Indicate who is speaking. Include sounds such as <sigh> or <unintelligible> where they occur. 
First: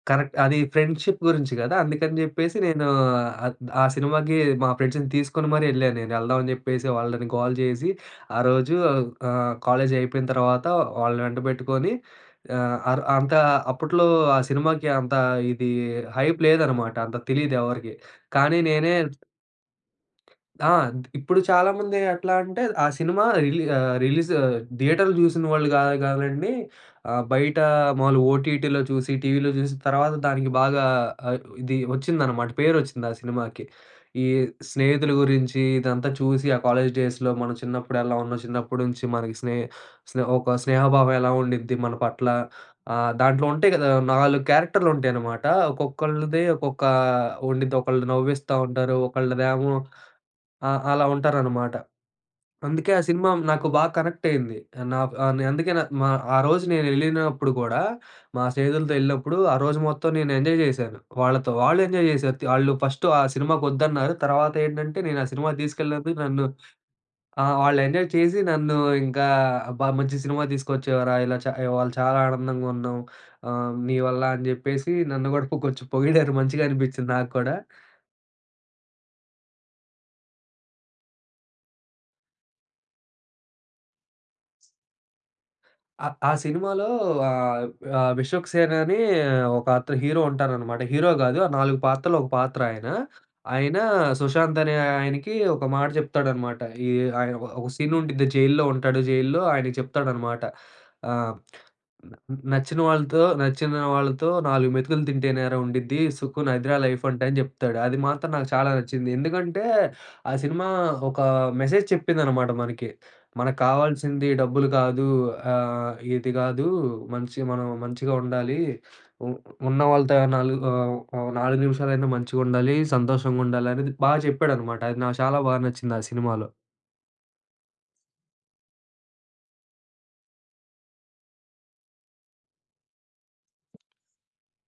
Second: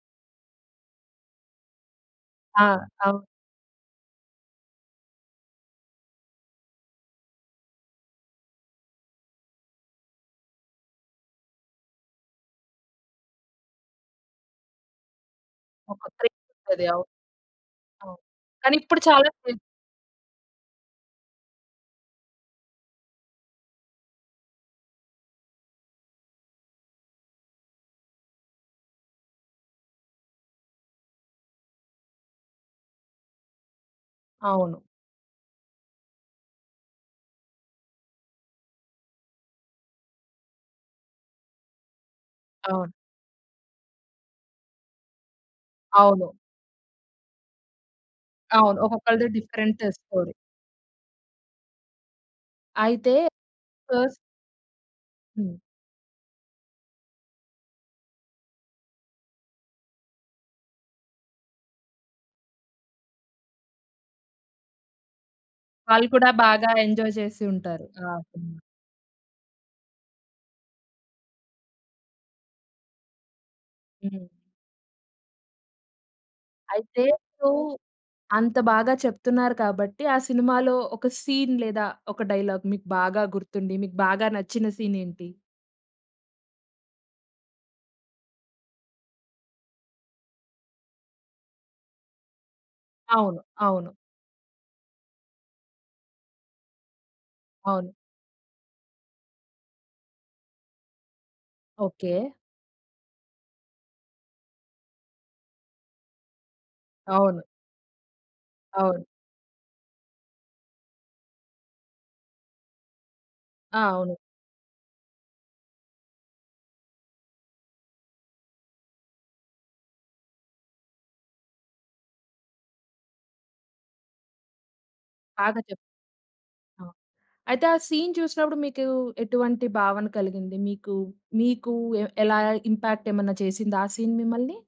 Speaker 1: Correct. అది friendship గురించి గదా. అందుకని జెప్పేసి
Speaker 2: ఆ!
Speaker 1: నేను
Speaker 2: అవు
Speaker 1: ఆహ్, ఆ! సినిమాకి మా ఫ్రెండ్స్‌ని తీసుకొని మరి ఎళ్ళాను నేను. ఎళ్దాం అని జెప్పేసి వాళ్ళని గోల చేసి ఆరోజు ఆహ్, కాలేజి అయిపోయిన తర్వాత వాళ్ళని వెంటపెట్టుకొని, ఆహ్, అర్ అంత అప్పట్లో ఆ! సినిమాకి అంత ఇది
Speaker 2: ఒక ట్రిక్
Speaker 1: హైప్
Speaker 2: ఉంటది.
Speaker 1: లేదనమాట.
Speaker 2: అవును.
Speaker 1: అంత తెలీదు ఎవరికీ.
Speaker 2: అవును.
Speaker 1: కానీ
Speaker 2: కానీ
Speaker 1: నేనే
Speaker 2: ఇప్పుడు చాలా <unintelligible>
Speaker 1: ఆ! ఇప్పుడు చాలామంది ఎట్లా అంటే, ఆ! సినిమా రిలీ ఆహ్, రిలీజ్ థియేటర్ జూసిన వాళ్ళు గా గాదండి. ఆ! బయట మాములుగా ఓటీటీలో చూసి టీవీలో జూసి తర్వాత దానికి బాగా ఆహ్, ఇది ఒచ్చిందనమాట పేరు ఒచ్చింది ఆ సినిమాకి. ఈ
Speaker 2: అవును.
Speaker 1: స్నేహితుల గురించి ఇదంతా చూసి ఆ కాలేజ్ డేస్‌లో మనం చిన్నప్పుడు ఎలా ఉన్నాం, చిన్నప్పటి నుంచి మనకి స్నే స్నే ఒక స్నేహభావం ఎలా ఉండిద్ది మన పట్ల.
Speaker 2: అవును.
Speaker 1: ఆహ్, దాంట్లో ఉంటాయి గదా నాలుగు క్యారెక్టర్‌లు ఉంటాయి అన్నమాట.
Speaker 2: అవును.
Speaker 1: ఒక్కొక్కళ్ళది ఒక్కొక్క ఉండిది. ఒకళ్ళు నవ్విస్తా
Speaker 2: అవును.
Speaker 1: ఉంటారు.
Speaker 2: ఒక్కొక్కలది
Speaker 1: ఒకళ్ళదేమో
Speaker 2: డిఫరెంట్ స్టోరీ.
Speaker 1: ఆ! అలా ఉంటారనమాట. అందుకే ఆ
Speaker 2: అయితే
Speaker 1: సినిమా నాకు బాగా
Speaker 2: ఫస్ట్
Speaker 1: కనెక్ట్ అయింది. నాకు ఆహ్,
Speaker 2: హ్మ్.
Speaker 1: అందుకే న మా ఆరోజు నేను ఎళ్ళినప్పుడు గూడా మా స్నేహితులతో ఎళ్ళినప్పుడు ఆరోజు మొత్తం నేను ఎంజాయ్ చేశాను వాళ్ళతో. వాళ్ళు ఎంజాయ్ త్ చేశారు ఆళ్ళు ఫస్ట్ ఆ సినిమాకు ఒద్దన్నారు. తర్వాత ఏంటంటే నేను ఆ సినిమాకి
Speaker 2: వాళ్ళు
Speaker 1: తీసుకెళ్ళినందుకు
Speaker 2: కూడా
Speaker 1: నన్ను.
Speaker 2: బాగా ఎంజాయ్ చేసి
Speaker 1: ఆ! వాళ్ళు
Speaker 2: ఉంటారు. ఆ!
Speaker 1: ఎంజాయ్ చేసి.
Speaker 2: <unintelligible>
Speaker 1: నన్ను ఇంకా "అబ్బా! మంచి సినిమా తీసుకొచ్చావురా ఇలా చ ఇవాళ చాలా ఆనందంగా ఉన్నాం. ఆహ్, నీ వల్ల"
Speaker 2: హ్మ్.
Speaker 1: అని జెప్పేసి నన్ను గూడా కొ కొంచెం పొగిడారు. మంచిగా
Speaker 2: అయితే
Speaker 1: అనిపించింది నాకు
Speaker 2: ఇప్పుడు,
Speaker 1: కూడా.
Speaker 2: అంత బాగా చెప్తున్నారు కాబట్టి ఆ సినిమాలో ఒక సీన్ లేదా ఒక డైలాగ్ మీకు బాగా గుర్తుండి, మీకు బాగా నచ్చిన సీన్ ఏంటి?
Speaker 1: ఆ సినిమాలో ఆహ్, ఆహ్, 'విశ్వక్ సేన్' అని ఒక అత హీరో ఉంటారనమాట. హీరో గాదు ఆ నాలుగు పాత్రలో ఒక పాత్ర ఆయన.
Speaker 2: అవును.
Speaker 1: ఆయన
Speaker 2: అవును.
Speaker 1: సుశాంత్ అనే ఆయనకి ఒక మాట చెప్తాడు అన్నమాట. ఈ ఆహ్, ఒక ఒక
Speaker 2: అవును.
Speaker 1: సీన్ ఉండిద్ది జైల్‌లో ఉంటాడు జైల్‌లో. ఆయనకి చెప్తాడు అన్నమాట. ఆ! "న్
Speaker 2: ఓకె.
Speaker 1: నచ్చిన వాళ్ళతో, నచ్చిన వాళ్ళతో నాలుగు మెతుకులు తింటేనేరా ఉండిద్ది. సుఖున్ అదిరా లైఫ్ అంటే" అని
Speaker 2: అవును.
Speaker 1: చెప్తాడు. అది మాత్రం నాకు చాలా
Speaker 2: అవును.
Speaker 1: నచ్చింది. ఎందుకంటే ఆ సినిమా ఒక మెసేజ్ చెప్పిందనమాట మనకి. "మనకు
Speaker 2: ఆ! అవును.
Speaker 1: కావాల్సింది డబ్బులు కాదు. ఆహ్, ఇది కాదు మంచి మనం మంచిగా ఉండాలి. ఉ ఉన్నవాళ్లతో నాలుగు ఆహ్, ఆహ్, నాలుగు నిమిషాలైనా మంచిగా ఉండాలి. సంతోషంగా ఉండాలి" అనేది బాగా చెప్పాడనమాట అది నాకు చాలా
Speaker 2: బాగా
Speaker 1: బాగా
Speaker 2: చెప్
Speaker 1: నచ్చింది. ఆ సినిమాలో.
Speaker 2: ఆ! అయితే ఆ సీన్ చూసినప్పుడు మీకు ఎటువంటి భావన కలిగింది? మీకు మీకు ఎ ఎలా ఇంపాక్ట్ ఏమైనా చేసిందా ఆ! సీన్ మిమ్మల్ని?